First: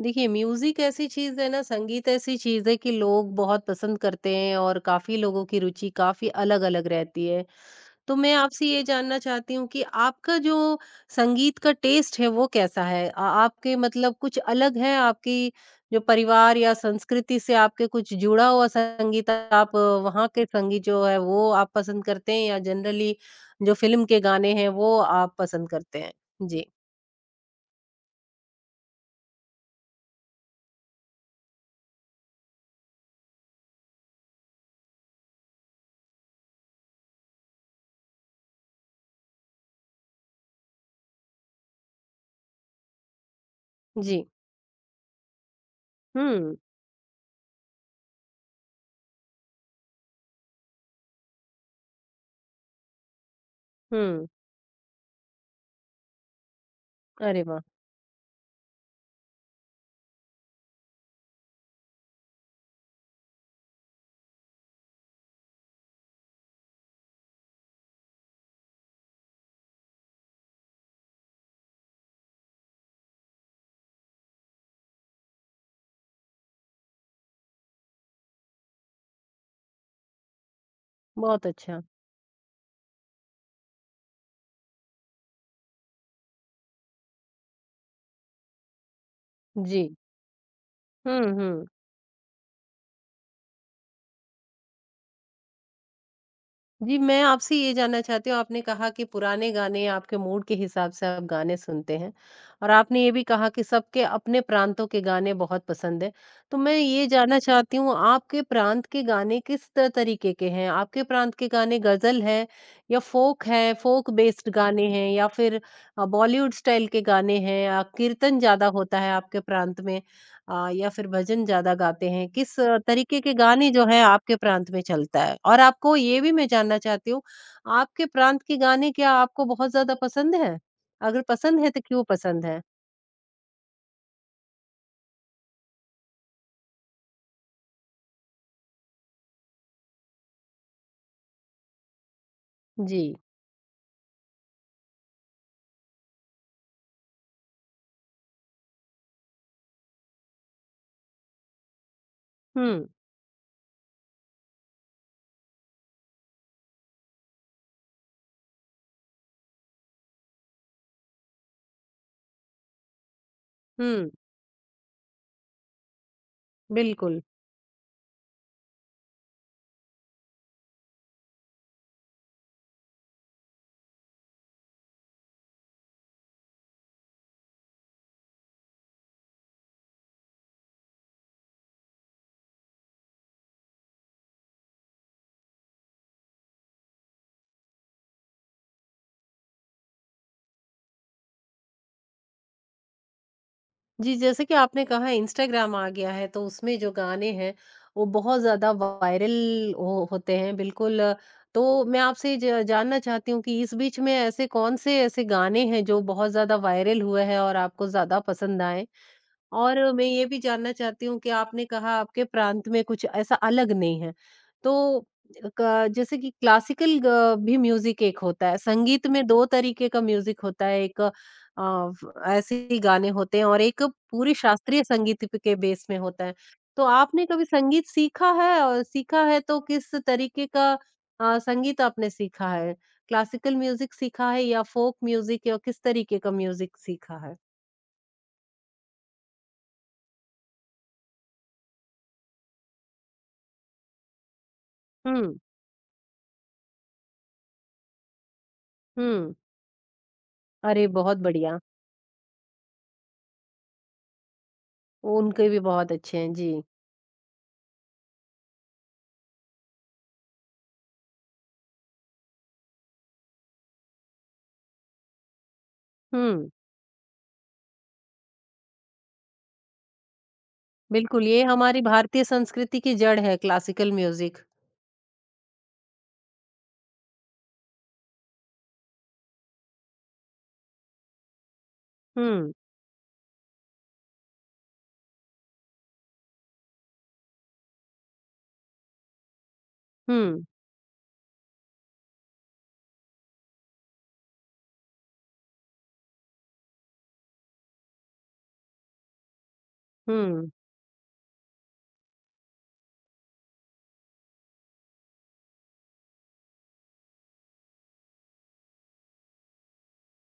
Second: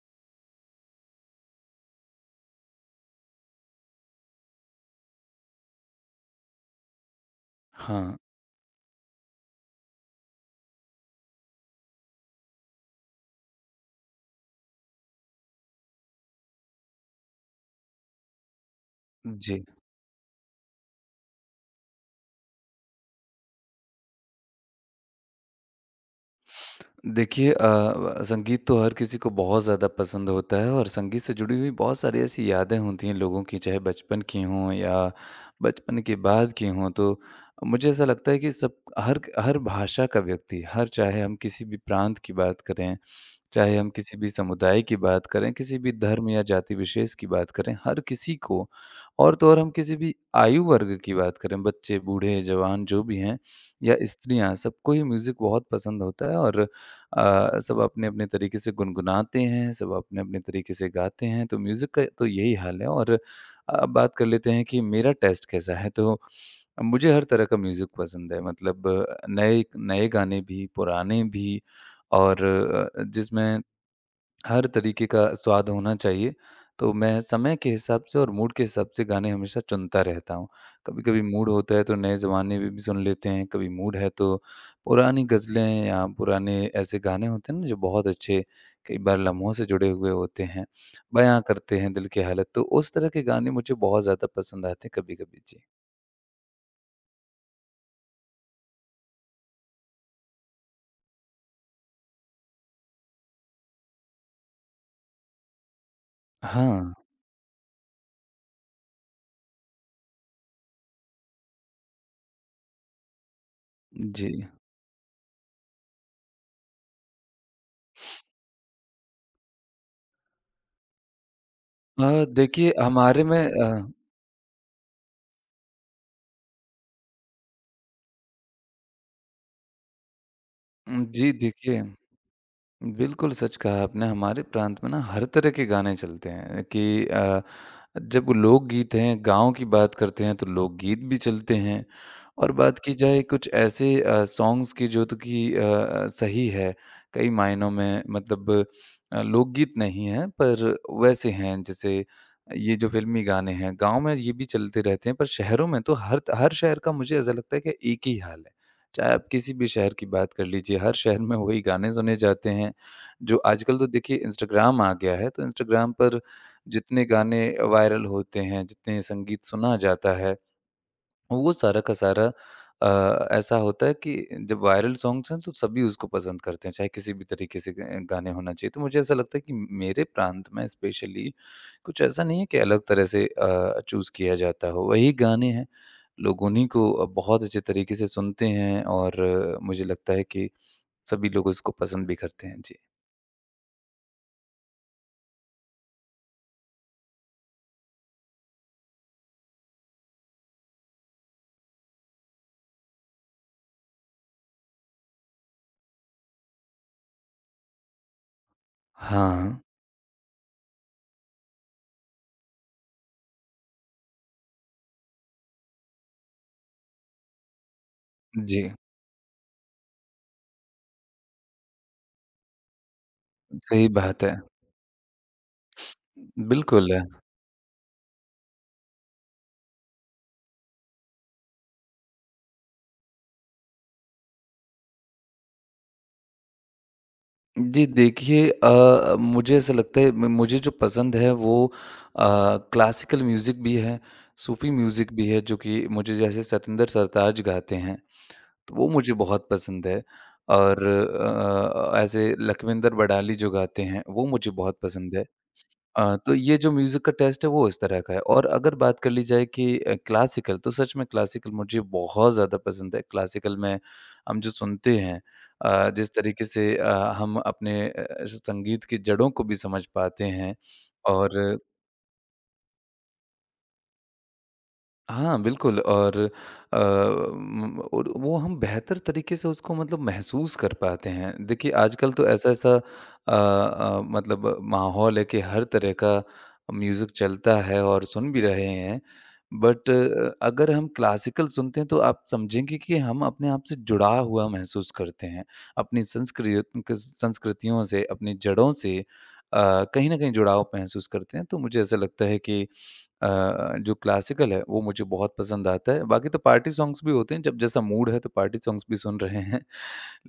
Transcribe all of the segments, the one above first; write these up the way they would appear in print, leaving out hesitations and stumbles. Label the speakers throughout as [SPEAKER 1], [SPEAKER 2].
[SPEAKER 1] देखिए, म्यूज़िक ऐसी चीज़ है ना, संगीत ऐसी चीज़ है कि लोग बहुत पसंद करते हैं और काफ़ी लोगों की रुचि काफ़ी अलग-अलग रहती है।
[SPEAKER 2] हाँ।
[SPEAKER 1] तो मैं आपसे ये जानना चाहती हूँ कि आपका जो संगीत का टेस्ट है, वो कैसा है? आपके मतलब कुछ अलग है, आपकी जो परिवार या संस्कृति से आपके कुछ जुड़ा हुआ संगीत
[SPEAKER 2] जी।
[SPEAKER 1] आप वहाँ के संगीत जो है, वो आप पसंद करते हैं या जनरली जो फ़िल्म के गाने हैं, वो आप पसंद करते हैं? जी,
[SPEAKER 2] देखिए व संगीत तो हर किसी को बहुत ज़्यादा पसंद होता है और संगीत से जुड़ी हुई बहुत सारी ऐसी यादें होती हैं लोगों की, चाहे बचपन की हों या बचपन के बाद की हों। तो मुझे ऐसा लगता है कि सब हर भाषा का व्यक्ति, हर चाहे हम किसी भी प्रांत की बात करें चाहे हम किसी
[SPEAKER 1] जी।
[SPEAKER 2] भी समुदाय की बात करें, किसी भी धर्म या
[SPEAKER 1] हुँ,
[SPEAKER 2] जाति विशेष की बात करें, हर किसी को और तो और हम किसी भी आयु वर्ग की बात करें, बच्चे, बूढ़े, जवान जो भी हैं या
[SPEAKER 1] हुँ।
[SPEAKER 2] स्त्रियाँ, सबको ही म्यूज़िक बहुत पसंद होता है और
[SPEAKER 1] अरे वाह!
[SPEAKER 2] सब अपने-अपने तरीके से गुनगुनाते हैं, सब अपने-अपने तरीके से गाते हैं, तो म्यूज़िक का तो यही हाल है और अब बात कर लेते हैं कि मेरा टेस्ट कैसा है, तो मुझे हर तरह का म्यूज़िक पसंद है मतलब नए नए गाने भी, पुराने भी और जिसमें हर तरीके का स्वाद होना चाहिए, तो मैं समय के हिसाब से और मूड के हिसाब से गाने हमेशा चुनता रहता हूँ। कभी-कभी
[SPEAKER 1] बहुत
[SPEAKER 2] मूड होता
[SPEAKER 1] अच्छा।
[SPEAKER 2] है तो नए ज़माने में भी सुन लेते हैं, कभी मूड है तो पुरानी गज़लें या पुराने ऐसे गाने होते हैं ना जो बहुत अच्छे कई बार लम्हों से
[SPEAKER 1] जी।
[SPEAKER 2] जुड़े हुए होते हैं,
[SPEAKER 1] हुँ,
[SPEAKER 2] बयाँ
[SPEAKER 1] हुँ।
[SPEAKER 2] करते हैं दिल की हालत, तो उस तरह के गाने मुझे बहुत ज़्यादा पसंद आते हैं कभी-कभी। जी।
[SPEAKER 1] जी, मैं आपसे ये जानना चाहती हूँ, आपने कहा कि पुराने गाने आपके मूड के हिसाब से आप गाने सुनते हैं और आपने ये भी कहा कि सबके अपने प्रांतों के गाने बहुत पसंद हैं। तो मैं
[SPEAKER 2] हाँ।
[SPEAKER 1] ये जानना चाहती हूँ, आपके प्रांत के गाने किस त तरीके के हैं? आपके प्रांत के गाने गज़ल हैं या फ़ोक हैं, फ़ोक
[SPEAKER 2] जी।
[SPEAKER 1] बेस्ड गाने हैं या फिर बॉलीवुड स्टाइल के गाने हैं या कीर्तन ज़्यादा होता है आपके प्रांत में? या फिर भजन ज़्यादा गाते हैं? किस
[SPEAKER 2] देखिए
[SPEAKER 1] तरीके
[SPEAKER 2] हमारे
[SPEAKER 1] के
[SPEAKER 2] में
[SPEAKER 1] गाने जो है आपके प्रांत में चलता है? और आपको ये भी मैं जानना चाहती हूँ, आपके प्रांत के गाने क्या आपको बहुत ज़्यादा पसंद हैं? अगर
[SPEAKER 2] जी
[SPEAKER 1] पसंद है तो
[SPEAKER 2] देखिए
[SPEAKER 1] क्यों पसंद है?
[SPEAKER 2] बिल्कुल सच कहा आपने। हमारे प्रांत में ना हर तरह के गाने चलते हैं कि जब लोकगीत हैं, गाँव की बात करते हैं तो लोकगीत भी चलते हैं और बात की
[SPEAKER 1] जी।
[SPEAKER 2] जाए कुछ ऐसे सॉन्ग्स की जो तो कि सही है कई मायनों में मतलब लोकगीत नहीं है पर वैसे हैं जैसे ये
[SPEAKER 1] हुँ,
[SPEAKER 2] जो फ़िल्मी गाने हैं, गाँव में ये भी चलते रहते हैं पर शहरों में तो हर हर शहर का मुझे ऐसा लगता है कि एक ही हाल है। चाहे आप किसी भी शहर की बात कर लीजिए, हर शहर में वही गाने सुने जाते हैं जो आजकल तो
[SPEAKER 1] हुँ,
[SPEAKER 2] देखिए इंस्टाग्राम आ गया है, तो इंस्टाग्राम पर जितने
[SPEAKER 1] बिल्कुल।
[SPEAKER 2] गाने वायरल होते हैं, जितने संगीत सुना जाता है, वो सारा का सारा ऐसा होता है कि जब वायरल सॉन्ग्स हैं तो सभी उसको पसंद करते हैं, चाहे किसी भी तरीके से ग गाने होना चाहिए। तो मुझे ऐसा लगता है कि मेरे प्रांत में स्पेशली कुछ ऐसा नहीं है कि अलग तरह से चूज़ किया जाता हो, वही गाने हैं। लोग उन्हीं को बहुत अच्छे तरीके से सुनते हैं और मुझे लगता है कि सभी लोग इसको पसंद भी करते हैं। जी।
[SPEAKER 1] जी, जैसे कि आपने कहा इंस्टाग्राम आ गया है तो उसमें जो गाने हैं वो बहुत ज़्यादा वायरल हो होते हैं बिल्कुल। तो मैं आपसे ज जानना चाहती हूँ कि इस बीच में ऐसे कौन से ऐसे गाने हैं जो बहुत ज़्यादा वायरल हुए हैं और आपको ज़्यादा पसंद आए?
[SPEAKER 2] हाँ।
[SPEAKER 1] और मैं ये भी जानना चाहती हूँ कि आपने कहा आपके प्रांत में कुछ ऐसा अलग नहीं है। तो क जैसे कि क्लासिकल ग भी म्यूज़िक एक होता है,
[SPEAKER 2] जी,
[SPEAKER 1] संगीत में 2 तरीके का म्यूज़िक होता है, एक फ ऐसे ही गाने होते हैं और एक
[SPEAKER 2] सही बात
[SPEAKER 1] पूरे
[SPEAKER 2] है।
[SPEAKER 1] शास्त्रीय संगीत प के बेस में होता है। तो
[SPEAKER 2] बिल्कुल।
[SPEAKER 1] आपने कभी संगीत सीखा है और सीखा है तो किस तरीके का संगीत आपने सीखा है? क्लासिकल म्यूज़िक सीखा है या फ़ोक म्यूज़िक या किस तरीके का म्यूज़िक सीखा है?
[SPEAKER 2] जी, देखिए मुझे ऐसा लगता है म मुझे जो पसंद है वो क्लासिकल म्यूज़िक भी है, सूफ़ी म्यूज़िक भी
[SPEAKER 1] हुँ,
[SPEAKER 2] है जो कि मुझे जैसे सतिंदर सरताज गाते हैं, तो वो मुझे
[SPEAKER 1] हुँ।
[SPEAKER 2] बहुत पसंद है और
[SPEAKER 1] अरे! बहुत बढ़िया,
[SPEAKER 2] ऐसे लखविंदर बड़ाली जो गाते हैं, वो मुझे बहुत पसंद है।
[SPEAKER 1] उनके भी बहुत अच्छे हैं,
[SPEAKER 2] तो ये
[SPEAKER 1] जी।
[SPEAKER 2] जो म्यूज़िक का टेस्ट है वो इस तरह का है और अगर बात कर ली जाए कि क्लासिकल तो सच में क्लासिकल मुझे बहुत ज़्यादा पसंद है। क्लासिकल में हम जो सुनते हैं जिस तरीके
[SPEAKER 1] हुँ,
[SPEAKER 2] से हम अपने संगीत की जड़ों को भी समझ पाते हैं
[SPEAKER 1] बिल्कुल
[SPEAKER 2] और
[SPEAKER 1] ये हमारी भारतीय संस्कृति की जड़ है क्लासिकल म्यूज़िक।
[SPEAKER 2] हाँ, बिल्कुल और अ, म और वो हम बेहतर तरीके से उसको मतलब महसूस कर पाते हैं। देखिए आजकल तो
[SPEAKER 1] हुँ,
[SPEAKER 2] ऐसा-ऐसा मतलब माहौल है कि हर तरह का म्यूज़िक चलता है और सुन भी रहे हैं। बट
[SPEAKER 1] हुँ,
[SPEAKER 2] अगर हम क्लासिकल सुनते हैं तो आप समझेंगे कि हम अपने आप से जुड़ा हुआ महसूस करते हैं। अपनी संस्कृत क संस्कृतियों से, अपनी जड़ों से कहीं न कहीं
[SPEAKER 1] हुँ।
[SPEAKER 2] जुड़ाव महसूस करते हैं। तो मुझे ऐसा लगता है कि अ, जो क्लासिकल है वो मुझे बहुत पसंद आता है। बाकी तो पार्टी सॉन्ग्स भी होते हैं जब जैसा मूड है तो पार्टी सॉन्ग्स भी सुन रहे हैं।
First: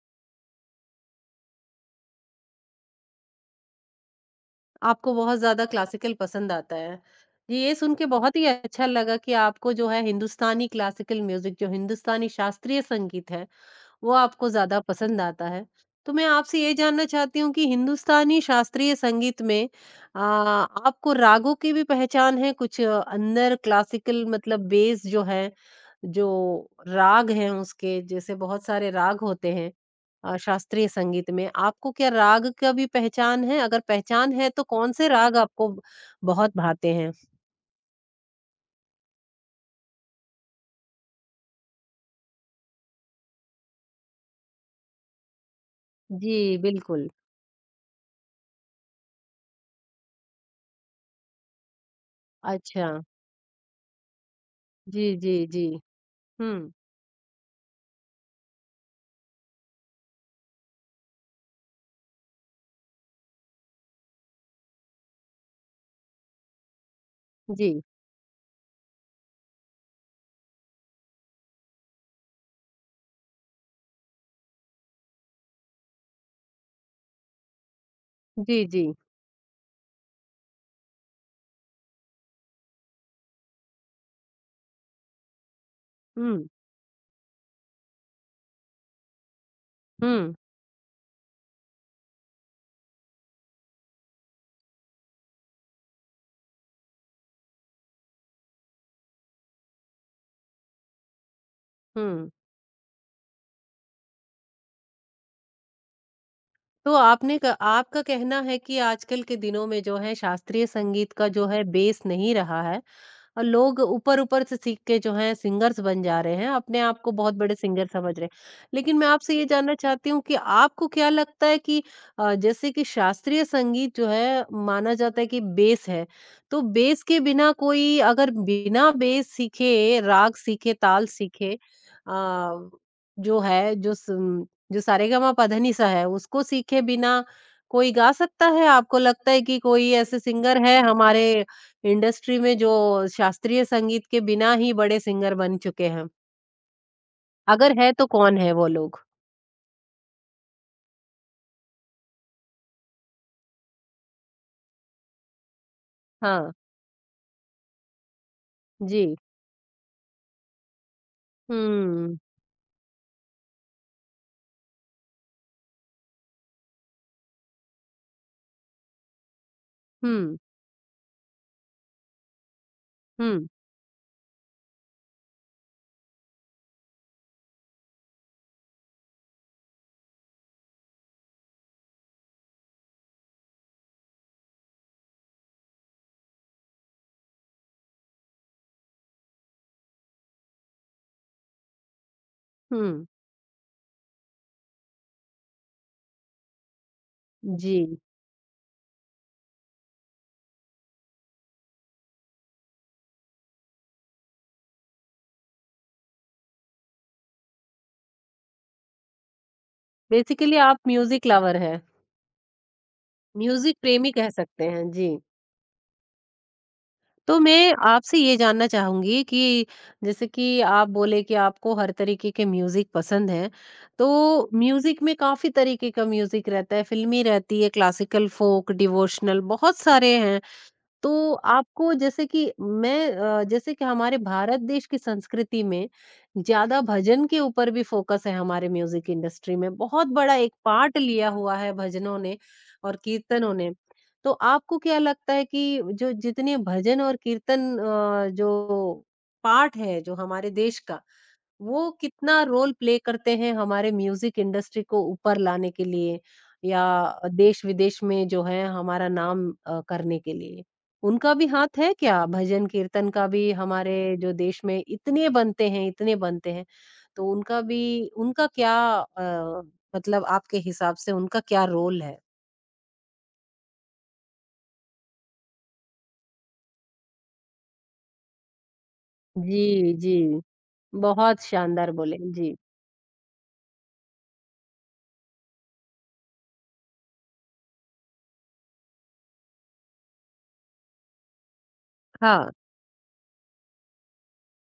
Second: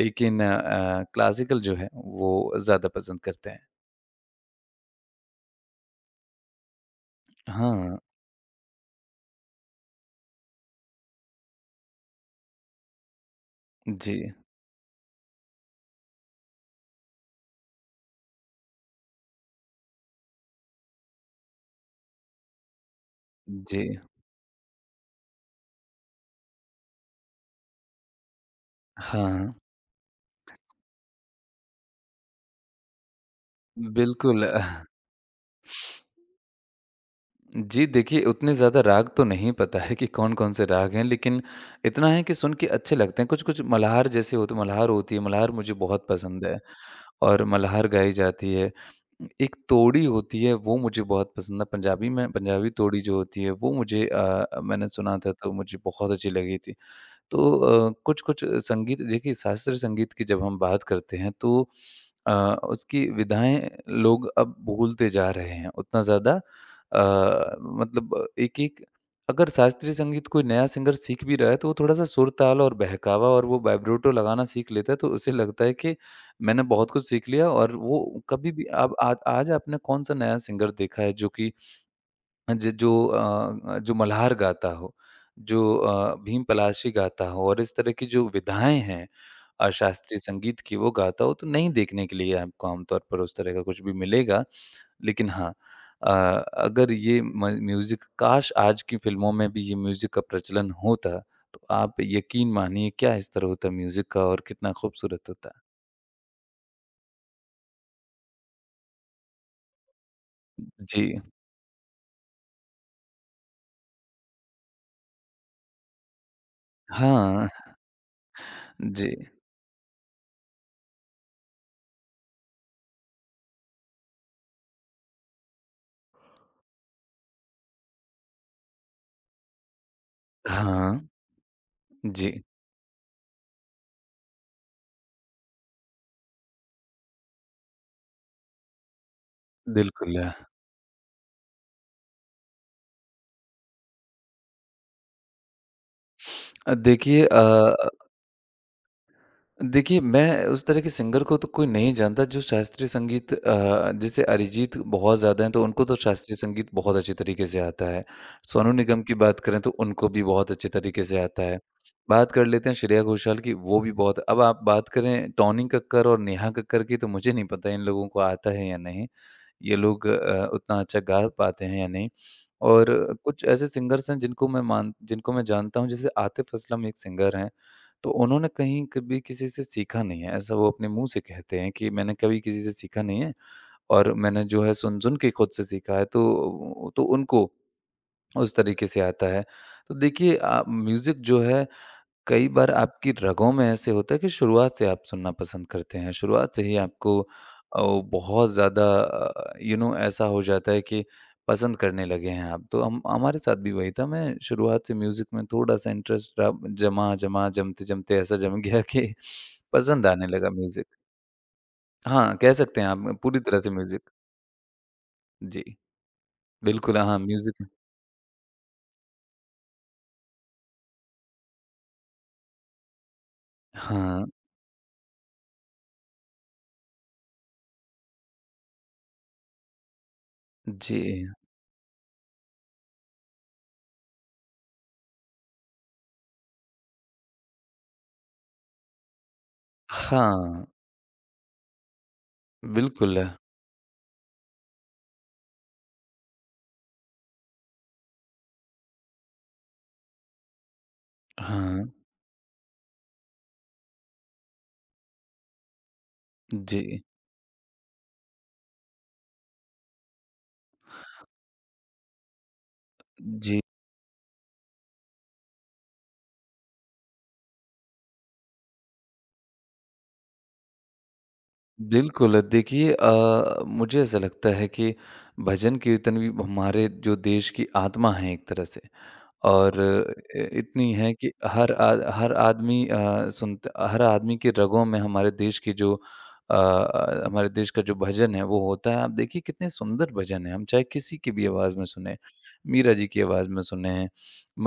[SPEAKER 2] लेकिन क्लासिकल जो है वो ज़्यादा पसंद करते हैं।
[SPEAKER 1] आपको बहुत ज़्यादा क्लासिकल पसंद आता है। जी, ये सुन
[SPEAKER 2] हाँ।
[SPEAKER 1] के बहुत ही अच्छा लगा कि आपको जो है हिंदुस्तानी क्लासिकल म्यूज़िक जो हिंदुस्तानी शास्त्रीय संगीत है वो
[SPEAKER 2] जी।
[SPEAKER 1] आपको ज़्यादा पसंद आता है। तो मैं आपसे ये जानना चाहती हूँ कि हिंदुस्तानी शास्त्रीय संगीत में आपको रागों की भी पहचान है? कुछ अंदर
[SPEAKER 2] जी।
[SPEAKER 1] क्लासिकल मतलब बेस जो है, जो राग हैं उसके जैसे बहुत सारे राग
[SPEAKER 2] हाँ।
[SPEAKER 1] होते हैं शास्त्रीय संगीत में। आपको क्या राग का भी पहचान है? अगर पहचान
[SPEAKER 2] बिल्कुल।
[SPEAKER 1] है तो कौन-से राग आपको बहुत भाते हैं?
[SPEAKER 2] जी देखिए उतने ज़्यादा राग तो नहीं पता है कि कौन-कौन से राग हैं लेकिन इतना है कि सुन के अच्छे लगते हैं। कुछ-कुछ मल्हार जैसे होते मल्हार होती है, मल्हार मुझे बहुत
[SPEAKER 1] जी,
[SPEAKER 2] पसंद है।
[SPEAKER 1] बिल्कुल।
[SPEAKER 2] और मल्हार गाई जाती है। एक तोड़ी होती है वो मुझे बहुत पसंद है पंजाबी में, पंजाबी
[SPEAKER 1] अच्छा।
[SPEAKER 2] तोड़ी जो होती है वो मुझे मैंने
[SPEAKER 1] जी,
[SPEAKER 2] सुना था
[SPEAKER 1] जी,
[SPEAKER 2] तो
[SPEAKER 1] जी।
[SPEAKER 2] मुझे बहुत अच्छी
[SPEAKER 1] हुँ।
[SPEAKER 2] लगी थी। तो कुछ-कुछ संगीत देखिए शास्त्रीय संगीत की जब हम बात करते हैं तो अ, उसकी विधाएँ लोग अब भूलते जा रहे हैं। उतना ज़्यादा
[SPEAKER 1] जी।
[SPEAKER 2] मतलब एक-एक अगर शास्त्रीय संगीत कोई नया सिंगर सीख भी रहा है तो वो थोड़ा-सा सुर-ताल और बहकावा और वो वाइब्रेटो लगाना सीख लेता है तो उसे लगता है कि मैंने बहुत कुछ सीख लिया और वो कभी
[SPEAKER 1] जी,
[SPEAKER 2] भी
[SPEAKER 1] जी।
[SPEAKER 2] अब आज आज आपने कौन-सा नया सिंगर देखा है जो कि ज जो जो मल्हार गाता हो, जो भीम
[SPEAKER 1] हुँ,
[SPEAKER 2] पलाशी गाता हो और इस तरह की जो विधाएँ हैं शास्त्रीय
[SPEAKER 1] हुँ।
[SPEAKER 2] संगीत की वो गाता हो तो नहीं देखने के लिए आपको आमतौर पर उस तरह का कुछ भी मिलेगा। लेकिन हाँ अगर ये म म्यूज़िक काश आज की फ़िल्मों में भी ये म्यूज़िक का प्रचलन होता, तो आप
[SPEAKER 1] हुँ।
[SPEAKER 2] यकीन मानिए क्या स्तर होता म्यूज़िक का और कितना खूबसूरत होता।
[SPEAKER 1] तो आपने क आपका कहना है कि आजकल के दिनों में जो है शास्त्रीय संगीत
[SPEAKER 2] जी।
[SPEAKER 1] का जो है बेस नहीं रहा है। और लोग ऊपर-ऊपर से सीख के जो है सिंगर्स बन जा रहे हैं, अपने आप को बहुत
[SPEAKER 2] हाँ,
[SPEAKER 1] बड़े सिंगर समझ रहे हैं। लेकिन मैं
[SPEAKER 2] जी।
[SPEAKER 1] आपसे ये जानना चाहती हूँ कि आपको क्या लगता है कि जैसे कि शास्त्रीय संगीत जो है माना जाता है कि बेस है, तो बेस के बिना कोई अगर बिना बेस सीखे, राग सीखे,
[SPEAKER 2] हाँ,
[SPEAKER 1] ताल सीखे
[SPEAKER 2] जी।
[SPEAKER 1] जो है जो सारेगामापधनिसा है उसको सीखे बिना कोई गा सकता है? आपको लगता है कि कोई
[SPEAKER 2] बिल्कुल।
[SPEAKER 1] ऐसे सिंगर है हमारे इंडस्ट्री में जो शास्त्रीय संगीत के बिना ही बड़े सिंगर बन चुके हैं।
[SPEAKER 2] अ, देखिए
[SPEAKER 1] अगर
[SPEAKER 2] अ
[SPEAKER 1] है तो कौन है वो लोग?
[SPEAKER 2] देखिए, मैं उस तरह के सिंगर को तो कोई नहीं जानता जो शास्त्रीय संगीत जैसे अरिजीत बहुत ज़्यादा हैं, तो उनको तो शास्त्रीय
[SPEAKER 1] हाँ,
[SPEAKER 2] संगीत बहुत अच्छे तरीके से आता है। सोनू निगम की
[SPEAKER 1] जी।
[SPEAKER 2] बात करें तो उनको भी बहुत अच्छे तरीके से आता है।
[SPEAKER 1] हुँ,
[SPEAKER 2] बात कर लेते हैं श्रेया घोषाल की, वो भी बहुत अब आप बात करें टोनी कक्कड़ और नेहा कक्कड़ की तो मुझे नहीं पता इन लोगों को आता है या नहीं। ये लोग
[SPEAKER 1] हुँ,
[SPEAKER 2] उतना अच्छा गा पाते हैं या नहीं। और कुछ
[SPEAKER 1] हुँ,
[SPEAKER 2] ऐसे सिंगर्स हैं जिनको मैं जानता हूँ जैसे आतिफ़ असलम एक सिंगर हैं, तो उन्होंने कहीं कभी किसी से सीखा नहीं है। ऐसा वो अपने मुँह से कहते हैं कि मैंने कभी किसी से सीखा नहीं है और मैंने जो है सुन-सुन के खुद से सीखा है तो उनको उस तरीके से आता है। तो देखिए म्यूज़िक जो है कई बार
[SPEAKER 1] हुँ।
[SPEAKER 2] आपकी रगों में ऐसे होता है कि शुरुआत से आप सुनना पसंद करते हैं, शुरुआत से ही आपको
[SPEAKER 1] जी,
[SPEAKER 2] बहुत ज़्यादा ऐसा हो जाता है कि पसंद करने लगे हैं आप। तो हम हमारे साथ भी वही था, मैं शुरुआत से म्यूज़िक में थोड़ा-सा इंटरेस्ट रहा जमा, जमा, जमते-जमते ऐसा जम गया कि पसंद आने लगा
[SPEAKER 1] बेसिकली आप
[SPEAKER 2] म्यूज़िक।
[SPEAKER 1] म्यूज़िक लवर हैं,
[SPEAKER 2] हाँ, कह सकते हैं आप पूरी तरह से
[SPEAKER 1] म्यूज़िक
[SPEAKER 2] म्यूज़िक।
[SPEAKER 1] प्रेमी कह सकते हैं, जी।
[SPEAKER 2] जी, बिल्कुल हाँ,
[SPEAKER 1] तो
[SPEAKER 2] म्यूज़िक में।
[SPEAKER 1] मैं आपसे ये जानना चाहूँगी कि जैसे कि आप बोले कि आपको हर तरीके के म्यूज़िक पसंद हैं,
[SPEAKER 2] हाँ,
[SPEAKER 1] तो म्यूज़िक में काफ़ी तरीके का म्यूज़िक रहता है, फ़िल्मी रहती है, क्लासिकल, फ़ोक, डिवोशनल बहुत सारे हैं।
[SPEAKER 2] जी।
[SPEAKER 1] तो आपको जैसे कि हमारे भारत देश की संस्कृति में ज्यादा भजन के ऊपर भी फोकस है हमारे म्यूजिक इंडस्ट्री में बहुत बड़ा एक
[SPEAKER 2] हाँ,
[SPEAKER 1] पार्ट लिया हुआ है भजनों ने और
[SPEAKER 2] बिल्कुल।
[SPEAKER 1] कीर्तनों ने तो आपको क्या लगता है कि जो जितने भजन और कीर्तन जो पार्ट है जो हमारे देश का
[SPEAKER 2] हाँ,
[SPEAKER 1] वो कितना रोल प्ले करते हैं हमारे म्यूजिक इंडस्ट्री को ऊपर लाने के लिए या
[SPEAKER 2] जी,
[SPEAKER 1] देश-विदेश में जो है हमारा नाम करने के लिए। उनका भी हाथ है क्या? भजन कीर्तन का भी
[SPEAKER 2] जी।
[SPEAKER 1] हमारे जो देश में इतने बनते हैं, तो उनका भी उनका क्या अ, मतलब आपके हिसाब से उनका क्या रोल है?
[SPEAKER 2] बिल्कुल, देखिए मुझे ऐसा लगता है कि भजन कीर्तन भी हमारे जो देश की आत्मा है एक तरह से,
[SPEAKER 1] जी,
[SPEAKER 2] और
[SPEAKER 1] जी।
[SPEAKER 2] इतनी है कि
[SPEAKER 1] बहुत शानदार बोले।
[SPEAKER 2] हर
[SPEAKER 1] जी।
[SPEAKER 2] आदमी सुनता हर आदमी के रगों में हमारे देश की जो हमारे देश का जो भजन है वो होता है। आप देखिए कितने सुंदर भजन हैं, हम चाहे किसी की भी आवाज़ में सुनें,
[SPEAKER 1] हाँ,
[SPEAKER 2] मीरा जी की आवाज़ में सुनें,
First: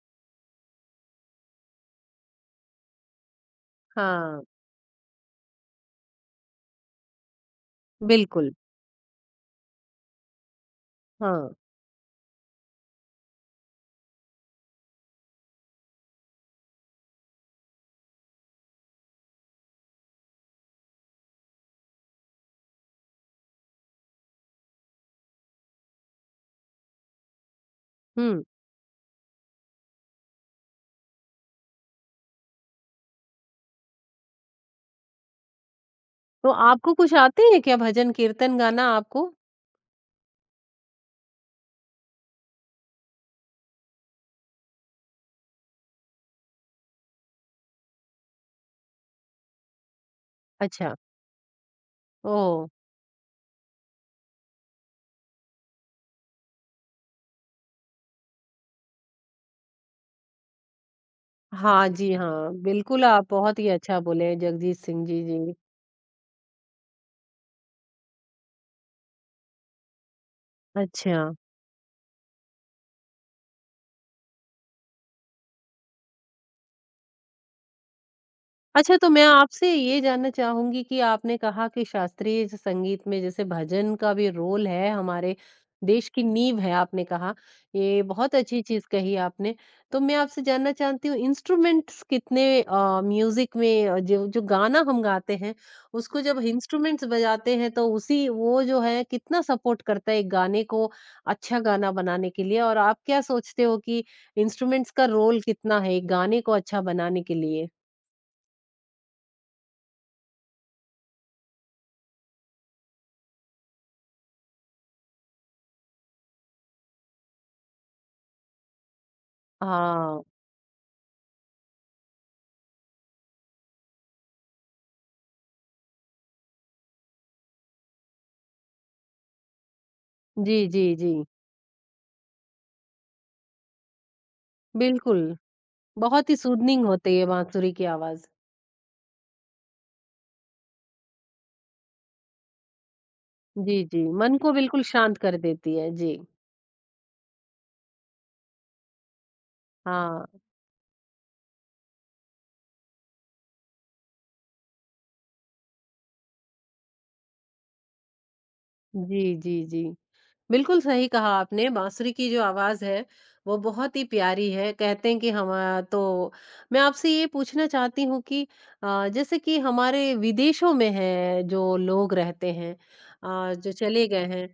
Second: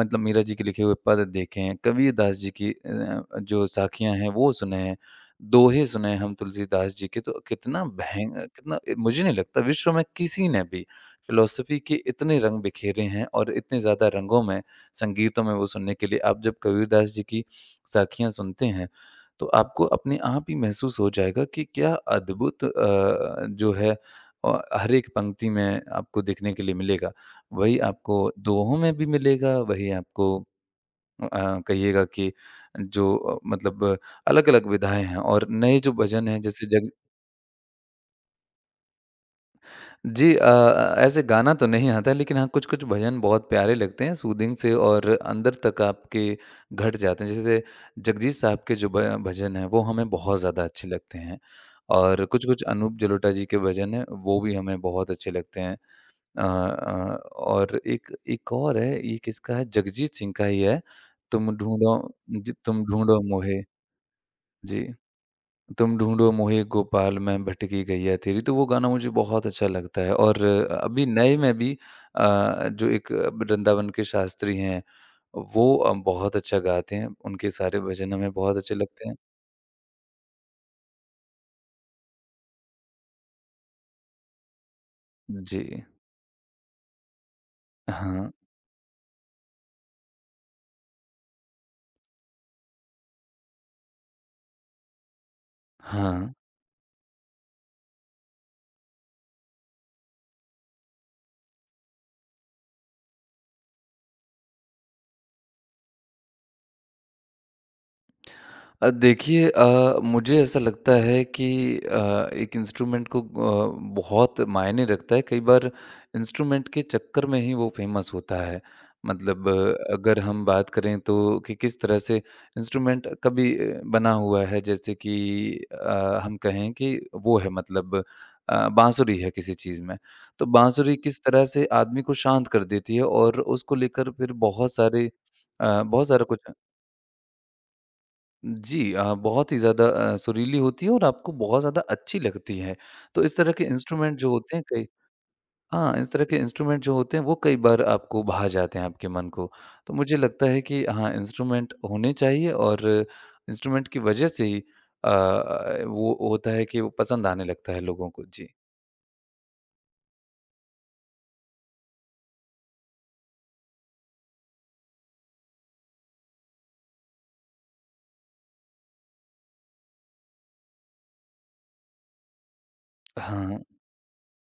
[SPEAKER 2] मतलब मीरा जी के लिखे हुए पद देखें, कबीरदास जी की जो साखियाँ हैं
[SPEAKER 1] हाँ।
[SPEAKER 2] वो सुनें, दोहे सुने हैं हम तुलसीदास जी के तो
[SPEAKER 1] बिल्कुल।
[SPEAKER 2] कितना मुझे नहीं लगता विश्व में किसी ने भी
[SPEAKER 1] हाँ।
[SPEAKER 2] फ़िलॉसफ़ी के इतने रंग बिखेरे हैं और इतने ज़्यादा रंगों में संगीतों में वो सुनने के लिए। आप जब कबीरदास जी की साखियाँ सुनते हैं, तो आपको अपने आप ही महसूस हो जाएगा कि क्या अद्भुत जो है हर एक पंक्ति में आपको देखने के लिए मिलेगा। वही आपको
[SPEAKER 1] हुँ।
[SPEAKER 2] दोहों में भी मिलेगा, वही आपको कहिएगा कि जो मतलब अलग-अलग विधाएँ हैं और नए जो भजन हैं
[SPEAKER 1] तो
[SPEAKER 2] जैसे जग
[SPEAKER 1] आपको कुछ आते हैं क्या भजन, कीर्तन गाना आपको?
[SPEAKER 2] जी ऐसे गाना तो नहीं आता है लेकिन हाँ, कुछ-कुछ भजन बहुत प्यारे लगते हैं सूदिंग से और अंदर तक आपके घट जाते हैं। जैसे जगजीत साहब के जो भ भजन हैं वो हमें बहुत ज़्यादा अच्छे
[SPEAKER 1] अच्छा।
[SPEAKER 2] लगते हैं और कुछ-कुछ
[SPEAKER 1] ओह!
[SPEAKER 2] अनूप जलोटा जी के भजन हैं वो भी हमें बहुत अच्छे लगते हैं। और एक एक और है ये किसका है जगजीत सिंह का ही है, तुम
[SPEAKER 1] हाँ
[SPEAKER 2] ढूँढो
[SPEAKER 1] जी, हाँ।
[SPEAKER 2] जी तुम
[SPEAKER 1] बिल्कुल,
[SPEAKER 2] ढूँढो
[SPEAKER 1] आप बहुत
[SPEAKER 2] मुझे।
[SPEAKER 1] ही अच्छा बोले हैं जगजीत
[SPEAKER 2] जी।
[SPEAKER 1] सिंह जी, जी।
[SPEAKER 2] तुम ढूँढो मोहे गोपाल मैं भटकी गैया तेरी, तो वो गाना मुझे बहुत अच्छा लगता है और अभी
[SPEAKER 1] अच्छा।
[SPEAKER 2] नए में भी जो एक वृंदावन के शास्त्री हैं, वो बहुत अच्छा गाते हैं, उनके सारे भजन हमें बहुत अच्छे
[SPEAKER 1] अच्छा,
[SPEAKER 2] लगते
[SPEAKER 1] तो
[SPEAKER 2] हैं।
[SPEAKER 1] मैं आपसे ये जानना चाहूँगी कि आपने कहा कि शास्त्रीय ज संगीत में जैसे भजन का भी रोल है, हमारे
[SPEAKER 2] जी।
[SPEAKER 1] देश की नींव है आपने कहा। ये
[SPEAKER 2] हाँ,
[SPEAKER 1] बहुत अच्छी चीज़ कही आपने। तो मैं आपसे जानना चाहती हूँ इंस्ट्रूमेंट्स कितने म्यूज़िक में जो जो गाना हम गाते हैं, उसको
[SPEAKER 2] हाँ।
[SPEAKER 1] जब इंस्ट्रूमेंट्स बजाते हैं तो उसी वो जो है कितना सपोर्ट करता है एक गाने को अच्छा गाना बनाने के लिए? और आप क्या सोचते हो कि इंस्ट्रूमेंट्स का रोल कितना है एक गाने को अच्छा बनाने के लिए?
[SPEAKER 2] देखिए मुझे ऐसा लगता है कि एक इंस्ट्रूमेंट को बहुत मायने रखता है। कई बार इंस्ट्रूमेंट के चक्कर में ही वो फेमस होता है। मतलब अगर
[SPEAKER 1] हाँ।
[SPEAKER 2] हम बात करें तो कि किस तरह से इंस्ट्रूमेंट कभी बना हुआ है जैसे कि हम कहें कि वो है मतलब बाँसुरी है किसी चीज़ में। तो
[SPEAKER 1] जी, जी,
[SPEAKER 2] बाँसुरी
[SPEAKER 1] जी।
[SPEAKER 2] किस तरह से आदमी को शांत कर देती है और उसको लेकर फिर बहुत सारे
[SPEAKER 1] बिल्कुल,
[SPEAKER 2] बहुत सारा
[SPEAKER 1] बहुत ही
[SPEAKER 2] कुछ।
[SPEAKER 1] सूदनिंग होती है बांसुरी की आवाज़।
[SPEAKER 2] जी बहुत ही ज़्यादा सुरीली होती है और आपको बहुत ज़्यादा अच्छी लगती है। तो इस तरह के
[SPEAKER 1] जी, जी,
[SPEAKER 2] इंस्ट्रूमेंट जो
[SPEAKER 1] मन को
[SPEAKER 2] होते हैं
[SPEAKER 1] बिल्कुल
[SPEAKER 2] कई
[SPEAKER 1] शांत कर देती है।
[SPEAKER 2] हाँ, इस
[SPEAKER 1] जी,
[SPEAKER 2] तरह के इंस्ट्रूमेंट जो होते हैं वो कई बार आपको भा जाते हैं आपके मन को। तो मुझे
[SPEAKER 1] हाँ।
[SPEAKER 2] लगता है कि हाँ, इंस्ट्रूमेंट होने चाहिए और इंस्ट्रूमेंट की वज़ह से ही अ, वो होता है कि वो पसंद आने लगता है लोगों को। जी।
[SPEAKER 1] जी, जी, जी। बिल्कुल सही कहा आपने, बाँसुरी की जो आवाज़ है, वो बहुत ही प्यारी है। कहते हैं कि हमा तो मैं आपसे ये पूछना चाहती हूँ कि जैसे कि हमारे विदेशों में हैं जो लोग रहते हैं
[SPEAKER 2] हाँ,
[SPEAKER 1] जो चले गए हैं,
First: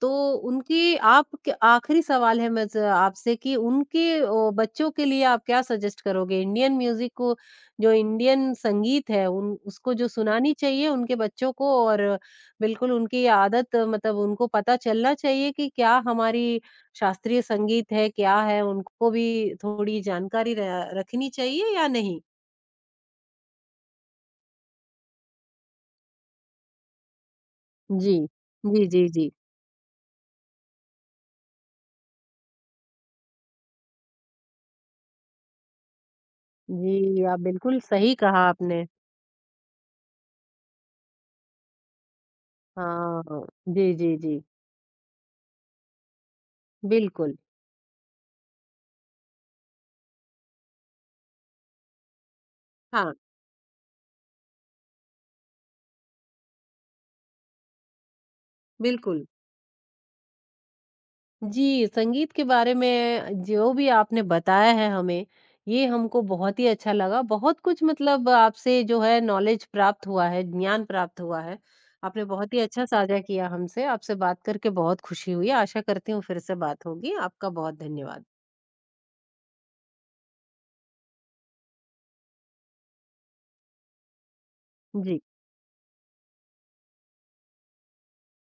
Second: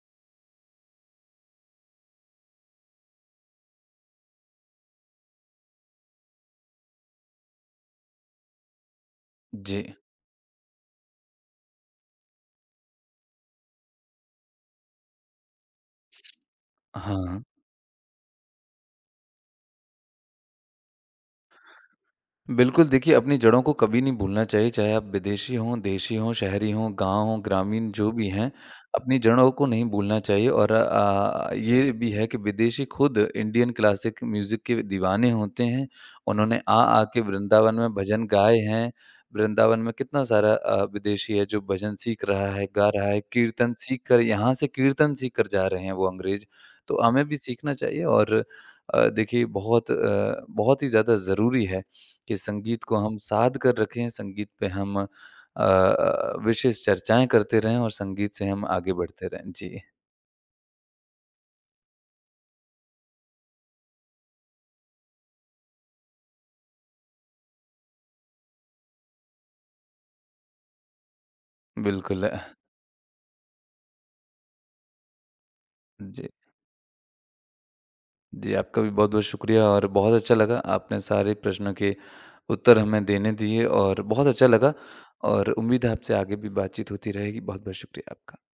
[SPEAKER 1] तो उनकी आप क आखिरी सवाल है मेरे से आपसे कि उनके ओ बच्चों के लिए आप क्या सजेस्ट करोगे? इंडियन म्यूज़िक को जो इंडियन संगीत है उन
[SPEAKER 2] जी।
[SPEAKER 1] उसको जो सुनानी चाहिए उनके बच्चों को और बिल्कुल, उनकी ये आदत मतलब उनको पता चलना चाहिए कि क्या हमारी
[SPEAKER 2] हाँ।
[SPEAKER 1] शास्त्रीय संगीत है, क्या है, उनको भी थोड़ी जानकारी र रखनी चाहिए या नहीं?
[SPEAKER 2] बिल्कुल, देखिए अपनी जड़ों को कभी नहीं भूलना चाहिए, चाहे आप विदेशी हों, देशी हों, शहरी हों, गाँव हों, ग्रामीण जो
[SPEAKER 1] जी।
[SPEAKER 2] भी हैं,
[SPEAKER 1] जी, जी,
[SPEAKER 2] अपनी
[SPEAKER 1] जी।
[SPEAKER 2] जड़ों को नहीं भूलना चाहिए और ये भी है कि विदेशी खुद इंडियन क्लासिक म्यूज़िक के दीवाने होते हैं। उन्होंने आ आ के
[SPEAKER 1] जी, आप
[SPEAKER 2] वृंदावन
[SPEAKER 1] बिल्कुल
[SPEAKER 2] में
[SPEAKER 1] सही
[SPEAKER 2] भजन
[SPEAKER 1] कहा
[SPEAKER 2] गाए
[SPEAKER 1] आपने।
[SPEAKER 2] हैं। वृंदावन में कितना सारा विदेशी है जो भजन सीख रहा है, गा रहा है,
[SPEAKER 1] हाँ,
[SPEAKER 2] कीर्तन
[SPEAKER 1] जी,
[SPEAKER 2] सीख
[SPEAKER 1] जी,
[SPEAKER 2] कर
[SPEAKER 1] जी।
[SPEAKER 2] यहाँ से कीर्तन सीख कर जा रहे हैं वो अंग्रेज़। तो हमें भी
[SPEAKER 1] बिल्कुल।
[SPEAKER 2] सीखना चाहिए और बहुत ही ज़्यादा ज़रूरी है। कि संगीत को
[SPEAKER 1] हाँ,
[SPEAKER 2] हम साध कर रखें, संगीत पे विशेष चर्चाएँ करते रहें और संगीत से हम आगे
[SPEAKER 1] बिल्कुल।
[SPEAKER 2] बढ़ते रहें। जी,
[SPEAKER 1] जी, संगीत के बारे में जो भी आपने बताया है हमें, ये हमको बहुत ही अच्छा लगा। बहुत कुछ मतलब आपसे जो है नॉलेज प्राप्त हुआ है, ज्ञान प्राप्त हुआ है।
[SPEAKER 2] बिल्कुल।
[SPEAKER 1] आपने बहुत ही अच्छा साझा किया हमसे। आपसे बात करके बहुत खुशी हुई। आशा करती हूँ
[SPEAKER 2] जी,
[SPEAKER 1] फिर से बात होगी। आपका बहुत धन्यवाद।
[SPEAKER 2] जी, आपका भी बहुत-बहुत शुक्रिया और बहुत अच्छा लगा, आपने सारे प्रश्नों के उत्तर हमें देने दिए और बहुत अच्छा लगा
[SPEAKER 1] जी।
[SPEAKER 2] और उम्मीद है आपसे आगे भी बातचीत होती रहेगी। बहुत-बहुत शुक्रिया आपका।